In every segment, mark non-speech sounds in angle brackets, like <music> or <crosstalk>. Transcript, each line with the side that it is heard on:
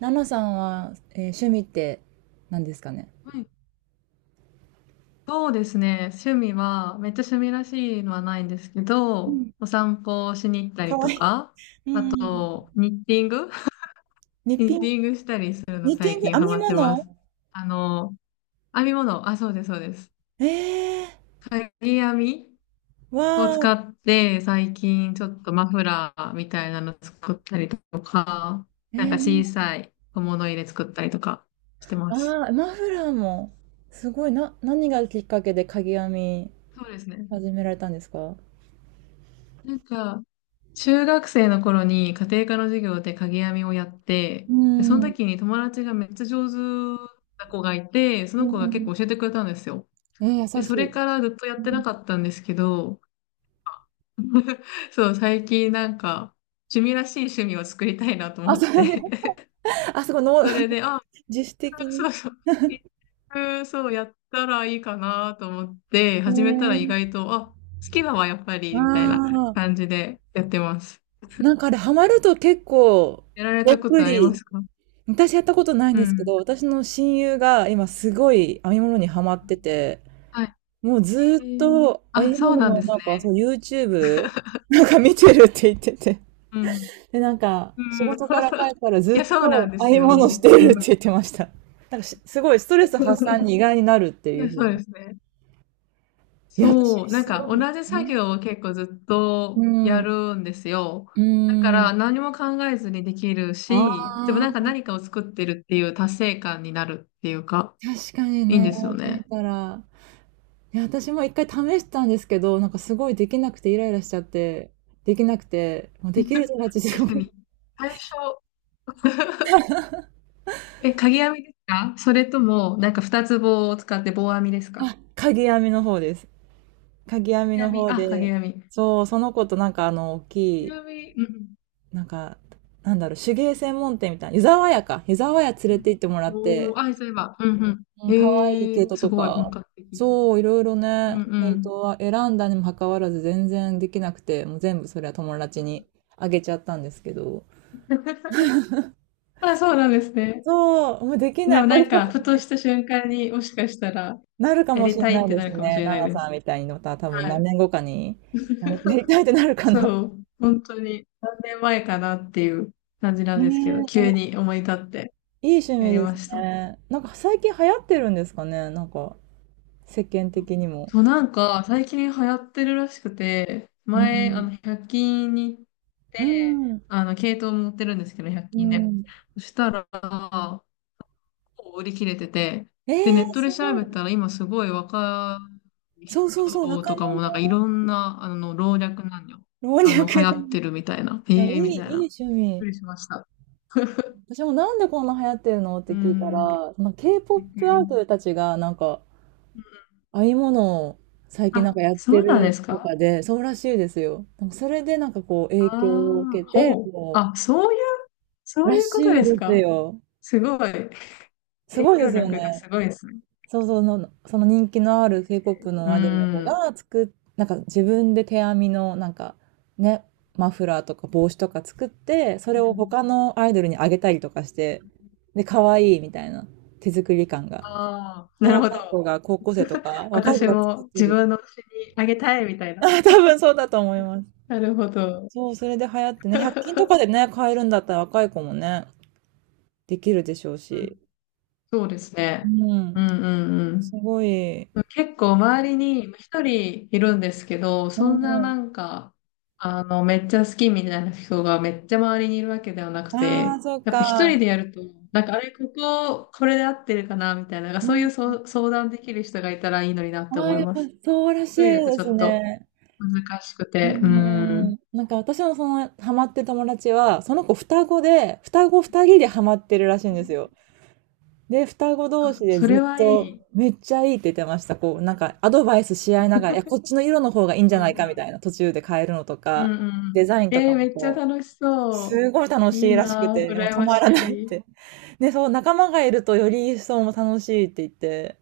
right: ナナさんは、趣味って何ですかね？
left: はい、そうですね。趣味は、めっちゃ趣味らしいのはないんですけ
right: う
left: ど、
right: ん、
left: お散歩をしに行った
right: か
left: り
right: わ
left: と
right: いい。
left: か、
right: う
left: あと、
right: ん。
left: ニッティング <laughs>
right: ニッ
left: ニ
right: ピ
left: ッ
right: ン
left: テ
right: グ、
left: ィングしたりするの
right: ニッティ
left: 最
right: ング、
left: 近
right: 編
left: ハ
right: み
left: マってま
right: 物
left: す。あの、編み物、あ、そうです、そうです。
right: ええ
left: かぎ編み
right: ー、わ
left: を使
right: ー、
left: って、最近ちょっとマフラーみたいなの作ったりとか、なん
right: え
left: か
right: ー、
left: 小さい小物入れ作ったりとかしてま
right: あ
left: す。
right: ー、マフラーも、すごい、な、何がきっかけでかぎ編み
left: そうですね。
right: 始められたんですか？
left: なんか、中学生の頃に家庭科の授業で鍵編みをやって、
right: う
left: で、その
right: ん、う
left: 時に友達がめっちゃ上手な子がいて、その子が結
right: ん、
left: 構教えてくれたんですよ。
right: えー、
left: で、
right: 優し
left: そ
right: い。
left: れからずっとや
right: う
left: ってな
right: ん。
left: かったんですけど、<laughs> そう、最近なんか趣味らしい趣味を作りたいなと
right: あ、
left: 思っ
right: それ、<laughs>
left: て
right: あ、そこ
left: <laughs>
right: の、
left: それで、あ、
right: <laughs> 自主的に。
left: そうそう、一服そうやったらいいかなと思って、
right: え
left: 始めたら意
right: ー、
left: 外と、あ、好きだわ、やっぱ
right: あ
left: り、みたいな
right: あ、
left: 感じでやってます。
right: なんかあれ、ハマると結構、
left: やられ
right: どっ
left: たこ
right: ぷ
left: とありま
right: り
left: すか？
right: 私やったことないん
left: う
right: ですけ
left: ん。
right: ど、私の親友が今すごい編み物にハマってて、
left: はい。
right: もうず
left: え
right: ーっ
left: ー、
right: と編
left: あ、
right: み
left: そう
right: 物
left: なん
right: の
left: です
right: なんかそう
left: ね。
right: YouTube なんか見てるって言ってて。
left: うん。
right: で、なんか
left: う
right: 仕
left: ん。
right: 事から帰
left: <laughs>
right: ったらず
left: い
right: っ
left: や、そうなん
right: と
left: で
right: 編
left: す
right: み物
left: よ。
right: して
left: う
right: るっ
left: ん。
right: て言ってました。なんかしすごいストレス発散
left: <laughs>
right: に意外になるって
left: い
right: いう
left: や、
right: ふう
left: そうで
right: に。
left: すね。
right: いや、私
left: そう。なん
right: す
left: か、
right: ご
left: 同
right: い
left: じ作
right: ね。
left: 業を結構ずっ
right: う
left: とや
right: ん。
left: るんですよ。
right: う
left: だか
right: ん。
left: ら、何も考えずにできるし、でも
right: あ
left: なんか
right: あ、
left: 何かを作ってるっていう達成感になるっていうか、
right: 確かに
left: いいん
right: ね、
left: で
right: 言
left: す
right: われ
left: よ
right: て
left: ね。
right: みたら。いや、私も一回試したんですけど、なんかすごいできなくてイライラしちゃって、できなくて、もう
left: <laughs>
right: できる友達で
left: 確
right: も、
left: かに。最初、<laughs> え、鍵編みですか？それとも、なんか二つ棒を使って棒編みです
right: <laughs>
left: か？
right: あ、鍵編みの方です。鍵編
left: 鍵
right: み
left: 編
right: の
left: み。
right: 方
left: あ、鍵
right: で、
left: 編み。
right: そう、その子となんか大
left: ち
right: き
left: な
right: い、
left: みに、うん。
right: なんか、なんだろう、手芸専門店みたいな、湯沢屋か、湯沢屋連
left: う
right: れ
left: ん
right: て行ってもらっ
left: うん、
right: て、
left: おー、あ、そういえば。うんうん。
right: うん、
left: え
right: 可愛い毛
left: ー、
right: 糸
left: す
right: と
left: ごい本
right: か、
left: 格的。
right: そう、いろいろ
left: う
right: ね、
left: んう
right: 毛糸
left: ん。
right: は選んだにもかかわらず全然できなくて、もう全部それは友達にあげちゃったんですけど、
left: <laughs> あ、そうなんですね。
right: そう、もうでき
left: で
right: な
left: も
right: い。こ
left: な
right: れ
left: んか、ふとした瞬間にもしかしたら、
right: なるか
left: や
right: もし
left: り
right: れ
left: たい
right: な
left: っ
right: い
left: て
right: で
left: な
right: す
left: るかもし
right: ね。
left: れ
right: ナ
left: ない
right: ナ
left: で
right: さん
left: す。
right: みたいにまた多分
left: は
right: 何
left: い。
right: 年後かに、なやり
left: <laughs>
right: たいってなるかな。
left: そう、本当に何年前かなっていう感じな
right: ね
left: んですけど、
right: え、で
left: 急
right: も
left: に思い立って
right: いい趣
left: や
right: 味
left: り
right: で
left: ま
right: す
left: した。
right: ね。なんか最近流行ってるんですかね、なんか世間的にも。
left: そう、なんか、最近流行ってるらしくて、
right: う
left: 前、
right: ん。
left: 100均に行っ
right: う
left: て、
right: ん。
left: 系統持ってるんですけど、100
right: う
left: 均で。
right: ん。
left: そしたら、もう売り切れてて、
right: え
left: で、ネ
right: え、
left: ット
right: す
left: で調
right: ご
left: べ
right: い。
left: たら、今すごい若い
right: そうそうそう、
left: 人
right: 若
left: と
right: 者、
left: かも、いろんな、老若男女、
right: 老若男女。い
left: 流行ってるみたいな、
right: や、い
left: ええみ
right: い、
left: たいな。
right: い
left: び
right: い
left: っ
right: 趣
left: く
right: 味。
left: りしました。<laughs>
right: 私もなんでこんな流行ってるのって
left: う
right: 聞いた
left: ん、びっ
right: ら、その
left: く
right: K-POP ア
left: り
right: イ
left: で
right: ド
left: す。
right: ルたちがなんか
left: うん、
right: 編み物を最近なん
left: あ、
right: かやって
left: そうなんで
right: る
left: す
right: と
left: か？
right: かで、そうらしいですよ。なんかそれでなんかこう影響を
left: あ
right: 受
left: あ、
right: けて、
left: ほう。
right: こ
left: あ、そういう、
right: う、
left: そう
right: ら
left: いうこと
right: しい
left: です
right: です
left: か？
right: よ。
left: すごい。
right: す
left: 影
right: ごいで
left: 響
right: すよ
left: 力が
right: ね。
left: すごいですね。
right: そうそうの、その人気のある K-POP の
left: う
right: アイドルの子
left: ん。
right: が作っ、なんか自分で手編みのなんかね、マフラーとか帽子とか作って、そ
left: う
right: れを
left: ん、
right: 他のアイドルにあげたりとかして、で、可愛いみたいな手作り感が。
left: ああ、
right: で、
left: なるほ
right: 若い
left: ど。
right: 子が高校生とか、
left: <laughs>
right: 若い子
left: 私
right: が作っ
left: も
right: て
left: 自
right: る。
left: 分の推しにあげたいみたいな。
right: あ、多分そうだと思います。
left: なるほど。
right: そう、それで流行ってね、100均とかでね、買えるんだったら若い子もね、できるでしょう
left: う
right: し。
left: ん、<laughs> そうです
right: う
left: ね。う
right: ん、
left: んうんうん。
right: すごい。
left: 結構周りに一人いるんですけど、
right: う
left: そんな
right: ん。
left: なんか、めっちゃ好きみたいな人がめっちゃ周りにいるわけではなく
right: ああ、
left: て、
right: そっ
left: やっぱ一
right: か。
left: 人でやると、なんかあれ、これで合ってるかなみたいな、
right: う
left: そうい
right: ん。
left: うそう相談できる人がいたらいいのになって
right: ああ、
left: 思い
right: やっ
left: ま
right: ぱ
left: す。
right: そうらしい
left: 一人
right: で
left: だとち
right: す
left: ょっと
right: ね。
left: 難しく
right: う
left: て、うん。
right: ん。なんか私のそのハマってる友達は、その子双子で、双子二人でハマってるらしいんですよ。で、双子同士
left: あ、
right: で
left: そ
right: ず
left: れ
right: っ
left: はい
right: と、
left: い。
right: めっちゃいいって言ってました。こう、なんかアド
left: <laughs>
right: バイスし合いながら、いや、こっちの色の方がいいんじ
left: う
right: ゃ
left: ん
right: な
left: う
right: いかみ
left: ん。
right: たいな、途中で変えるのと
left: う
right: か、
left: んうん。
right: デザインと
left: え
right: か
left: ー、
right: も
left: めっちゃ
right: こ
left: 楽しそ
right: すごい楽
left: う。い
right: し
left: い
right: いらしく
left: なぁ、
right: て、もう
left: 羨
right: 止
left: ま
right: ま
left: し
right: らないっ
left: い。
right: て。<laughs> で、そう、仲間がいるとより一層も楽しいって言って、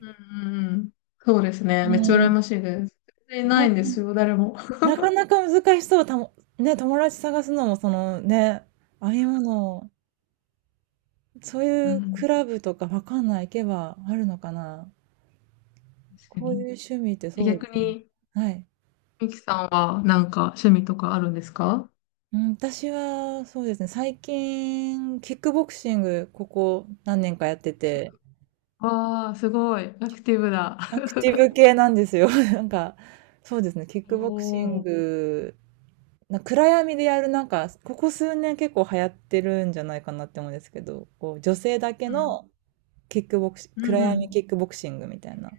left: うんうんうん。そうです
right: う
left: ね。めっちゃ羨
right: ん、
left: ましいです。全然な
right: な、
left: いんですよ、誰も。
right: なかなか難しそう、たも、ね、友達探すのも、そのね、ああいうもの、そう
left: う
right: いうク
left: ん、
right: ラブとかわかんない、行けばあるのかな。
left: 確か
right: こういう
left: に。
right: 趣味って
left: え、
right: そうで
left: 逆
right: すね。
left: に、
right: はい。
left: ミキさんはなんか趣味とかあるんですか？
right: うん、私はそうですね、最近、キックボクシング、ここ何年かやってて、
left: わあ、すごい。アクティブだ。
right: アクティブ系なんですよ。<laughs> なんか、そうですね、キッ
left: お
right: クボクシン
left: お。
right: グ、な暗闇でやる、なんか、ここ数年結構流行ってるんじゃないかなって思うんですけど、こう、女性だけ
left: うん。
right: のキックボクシ、
left: う
right: 暗
left: んう
right: 闇
left: ん。
right: キックボクシングみたいな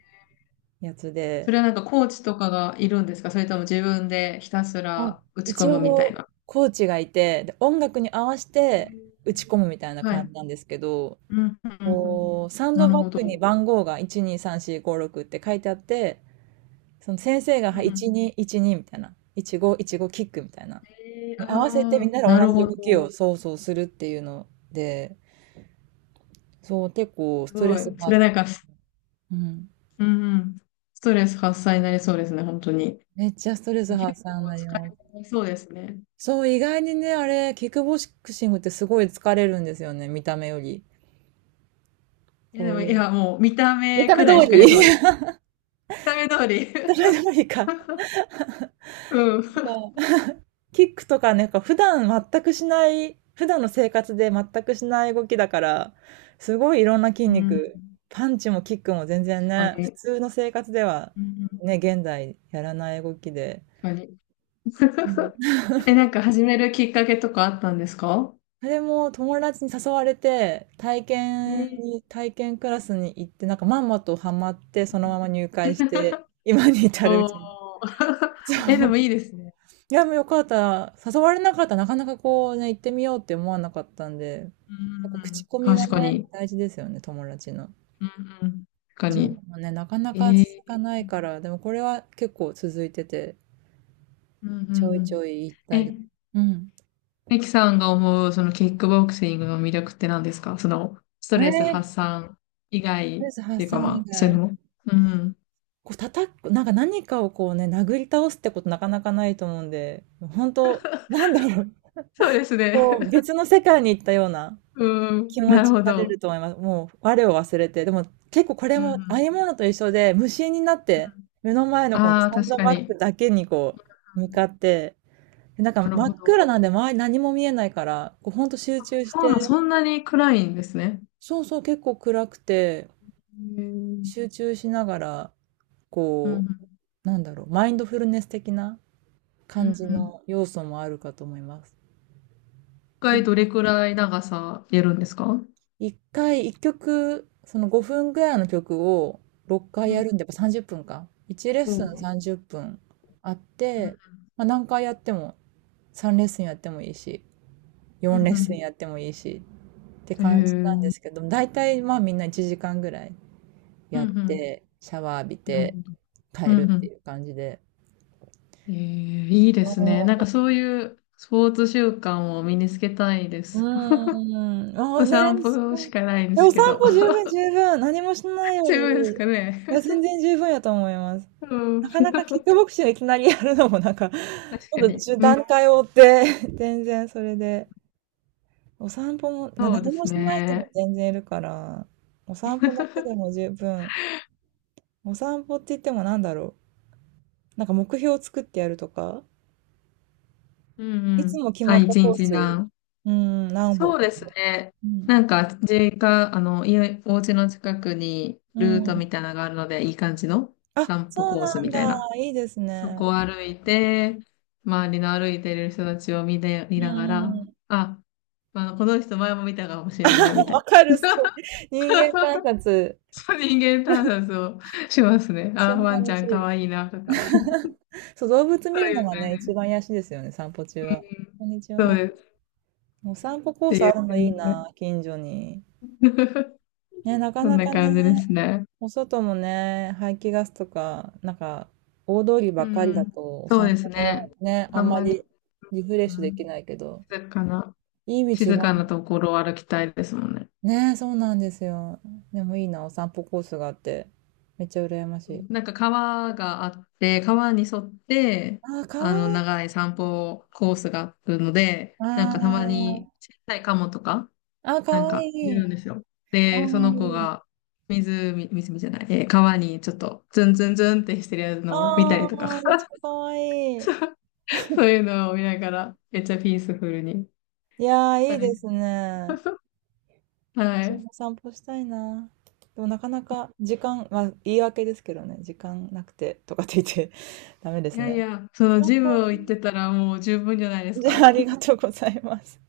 right: やつ
left: そ
right: で、
left: れはなんかコーチとかがいるんですか？それとも自分でひたす
right: あ、
left: ら打ち込
right: 一
left: むみたい
right: 応、
left: な。
right: コーチがいて、で、音楽に合わせ
left: へ
right: て打
left: ー、
right: ち込むみたいな
left: は
right: 感じ
left: い。
right: なんですけど、
left: うんうんうんうん。
right: こう、サン
left: な
right: ド
left: る
right: バッ
left: ほ
right: グに
left: ど。
right: 番号が1、2、3、4、5、6って書いてあって、その先生が
left: う
right: は
left: ん
right: い
left: うん。
right: 1212みたいな、1515キックみたいな、
left: えー、
right: に合わせて
left: あ
right: みん
left: あ、
right: なで同
left: なる
right: じ
left: ほ
right: 動き
left: ど。
right: をそうそうするっていうので、そう、結構ス
left: す
right: トレ
left: ご
right: ス
left: い。それ
right: 発散。
left: なんか、
right: うん。
left: うんうん、ストレス発散になりそうですね、本当に。
right: めっちゃストレス
left: 結
right: 発散に
left: 構
right: なり
left: 疲れ
right: ます。
left: になりそうですね。
right: そう、意外にね、あれ、キックボクシングってすごい疲れるんですよね、見た目より。
left: いや、でも、い
right: こう、
left: や、もう見た
right: 見
left: 目
right: た
left: く
right: 目通
left: らい疲れそ
right: り
left: うです。見た目通り。
right: <laughs> 見た目通り
left: <laughs>
right: か。
left: うん。
right: キックとかね、か普段全くしない、普段の生活で全くしない動きだから、すごいいろんな筋
left: うん、
right: 肉、パンチもキックも全然
left: 確
right: ね、
left: か
right: 普
left: に。
right: 通の生活では
left: うん、
right: ね、現代やらない動きで。
left: 確かに。
right: うん。
left: <laughs> え、なんか始めるきっかけとかあったんですか？
right: それも友達に誘われて、体
left: え
right: 験
left: ー、
right: に、体験クラスに行って、なんかまんまとハマって、そのまま入会して、
left: <laughs>
right: 今に至るみ
left: おー。
right: たいな。
left: <laughs> え、で
right: そ
left: もい
right: う。
left: いですね。
right: いや、もうよかった。誘われなかったらなかなかこうね、行ってみようって思わなかったんで、
left: う
right: やっ
left: ん
right: ぱ
left: うん、う
right: 口
left: ん、
right: コミは
left: 確か
right: ね、
left: に。
right: 大事ですよね、友達の。
left: うんうん、確か
right: ジ
left: に。
right: ムもね、なかな
left: え
right: か続か
left: ー、
right: ないから、でもこれは結構続いてて、
left: うんう
right: ちょ
left: ん
right: い
left: う
right: ち
left: ん。
right: ょい行ったり。
left: え、
right: うん。
left: ミキさんが思う、そのキックボクシングの魅力って何ですか？その、スト
right: あれと
left: レス
right: りー、
left: 発散以外っ
right: えず
left: てい
right: 発
left: うか
right: 散
left: ま
right: 以
left: あ、そういう
right: 外。
left: のも。うん。
right: こう叩く、なんか何かをこうね、殴り倒すってことなかなかないと思うんで、本当なんだろう、
left: そうですね。
right: こう、
left: <laughs>
right: 別の世界に行ったような。
left: う
right: 気
left: ん。
right: 持
left: なる
right: ちに
left: ほ
right: なれ
left: ど。
right: ると思います。もう我を忘れて。でも結構これ
left: う
right: もあ
left: ん。
right: え物と一緒で、無心になって、目の前のこの
left: ああー、
right: サン
left: 確
right: ド
left: か
right: バ
left: に。
right: ッ
left: うん、
right: グだけにこう、向かって、でなんか
left: なる
right: 真
left: ほ
right: っ暗
left: ど。
right: なんで周り何も見えないから、こうほんと集中し
left: サウナ
right: て、
left: そんなに暗いんですね。
right: そうそう、結構暗くて、
left: へー、
right: 集中しながら、
left: うん。
right: こう、なんだろう、マインドフルネス的な
left: うん。
right: 感じ
left: うん。
right: の要素もあるかと思います。
left: 一
right: ペ
left: 回どれくらい長さやるんですか？
right: 一回、一曲、その5分ぐらいの曲を6回
left: う
right: や
left: ん。
right: るんで、やっぱ30分か。1レッ
left: お
right: スン
left: う。
right: 30分あっ
left: う
right: て、
left: ん。
right: まあ、何回やっても、3レッスンやってもいいし、
left: う
right: 4レッスン
left: ん。
right: やってもいいしって
left: うん、
right: 感じなんで
left: へー、
right: すけど、大体まあみんな1時間ぐらい
left: うん。
right: や
left: う
right: っ
left: ん。
right: て、シャワー浴び
left: なる
right: て
left: ほど。う
right: 帰る
left: ん。う
right: って
left: ん、
right: いう感じで。
left: えー、いいですね。なんか
right: そ
left: そういうスポーツ習慣を身につけたいで
right: う
left: す。
right: うーん。ああ
left: お
right: ね、
left: 散歩
right: そ
left: し
right: う
left: かないんで
right: でお
left: すけ
right: 散
left: ど。
right: 歩十
left: <laughs>
right: 分十分。何もしないよ
left: 十
right: り、
left: 分ですか
right: い
left: ね。
right: や、全然十分やと思います。
left: うん。
right: なかなかキッ
left: <laughs>
right: クボクシングいきなりやるのもなんか、<laughs> ち
left: 確か
right: ょっ
left: に。
right: と
left: うん。
right: 段階を追って <laughs> 全然それで、お散歩も、な
left: そうで
right: 何も
left: す
right: しない人も
left: ね。
right: 全然いるから、お散歩だけでも
left: <laughs>
right: 十分。お散歩って言ってもなんだろう。なんか目標を作ってやるとか、
left: うん
right: い
left: う
right: つ
left: ん。
right: も決
left: あ、
right: まった
left: 一
right: コー
left: 日
right: ス、
left: な。
right: うん、何歩
left: そう
right: と
left: です
right: か。
left: ね。
right: うん。
left: 実家、家、お家の近くに
right: う
left: ルート
right: ん。
left: みたいなのがあるので、いい感じの
right: あ、
left: 散歩
right: そう
left: コース
right: な
left: み
right: んだ。
left: たいな。
right: いいです
left: そ
right: ね。
left: こを歩いて、周りの歩いてる人たちを見で、見
right: う
left: ながら、
right: ん。
left: あ、まあ、この人前も見たかもしれないみ
right: <laughs>
left: たい
right: わ
left: な。
right: かる、すごい。人
left: <laughs>
right: 間観察。
left: そう人間観察をしますね。
right: 一緒
left: あー、
right: に
left: ワンち
right: 楽
left: ゃ
right: し
left: んか
right: い。
left: わいいなとか。<laughs> そ
right: そう、動物見
left: う
right: るの
left: いう
right: が
left: 感
right: ね、一
left: じ。
right: 番癒しですよね、散歩中
left: う
right: は。こ
left: ん、
right: んにち
left: そう
right: は。
left: です。
right: お
left: っ
right: 散歩コー
left: て
right: ス
left: い
right: あ
left: う
right: るのいい
left: 感
right: な、近所に。
left: じで。<laughs>
right: ね、なか
left: そん
right: な
left: な
right: かね、
left: 感じですね。
right: お外もね、排気ガスとか、なんか、大通り
left: う
right: ばっかりだ
left: ん。
right: と、お
left: そう
right: 散
left: で
right: 歩
left: すね。
right: もね、あ
left: あ
right: ん
left: ん
right: ま
left: まり、
right: りリフレッ
left: う
right: シュでき
left: ん、
right: ないけど、
left: 静かな、
right: いい道
left: 静
right: が、
left: かなところを歩きたいですもんね。
right: ね、そうなんですよ。でもいいな、お散歩コースがあって、めっちゃ羨まし
left: う
right: い。
left: ん、なんか川があって、川に沿って、
right: あー、かわいい。
left: 長い散歩コースがあるので、なんかたま
right: あ
left: に小さいカモとか、
right: あ、あー、か
left: なん
right: わ
left: か
right: い
left: い
right: い。
left: るんですよ。
right: かわ
left: で、その子
right: いい。
left: が湖、湖じゃない、えー川にちょっとズンズンズンってしてるやつ
right: あ
left: のを見たりとか、
right: あ、めっちゃかわいい。
left: <laughs> そういうのを見ながら、めっちゃピースフルに
right: いやー、いい
left: 歩
right: で
left: いて。
right: すね。
left: <laughs> は
right: 私
left: い。
right: も散歩したいな。でもなかなか時間、まあ言い訳ですけどね、時間なくてとかって言って <laughs> ダメで
left: い
right: す
left: やい
right: ね。
left: や、その
right: 散
left: ジム
right: 歩、
left: を行ってたらもう十分じゃないです
right: じ
left: か。
right: ゃあありがとうございます。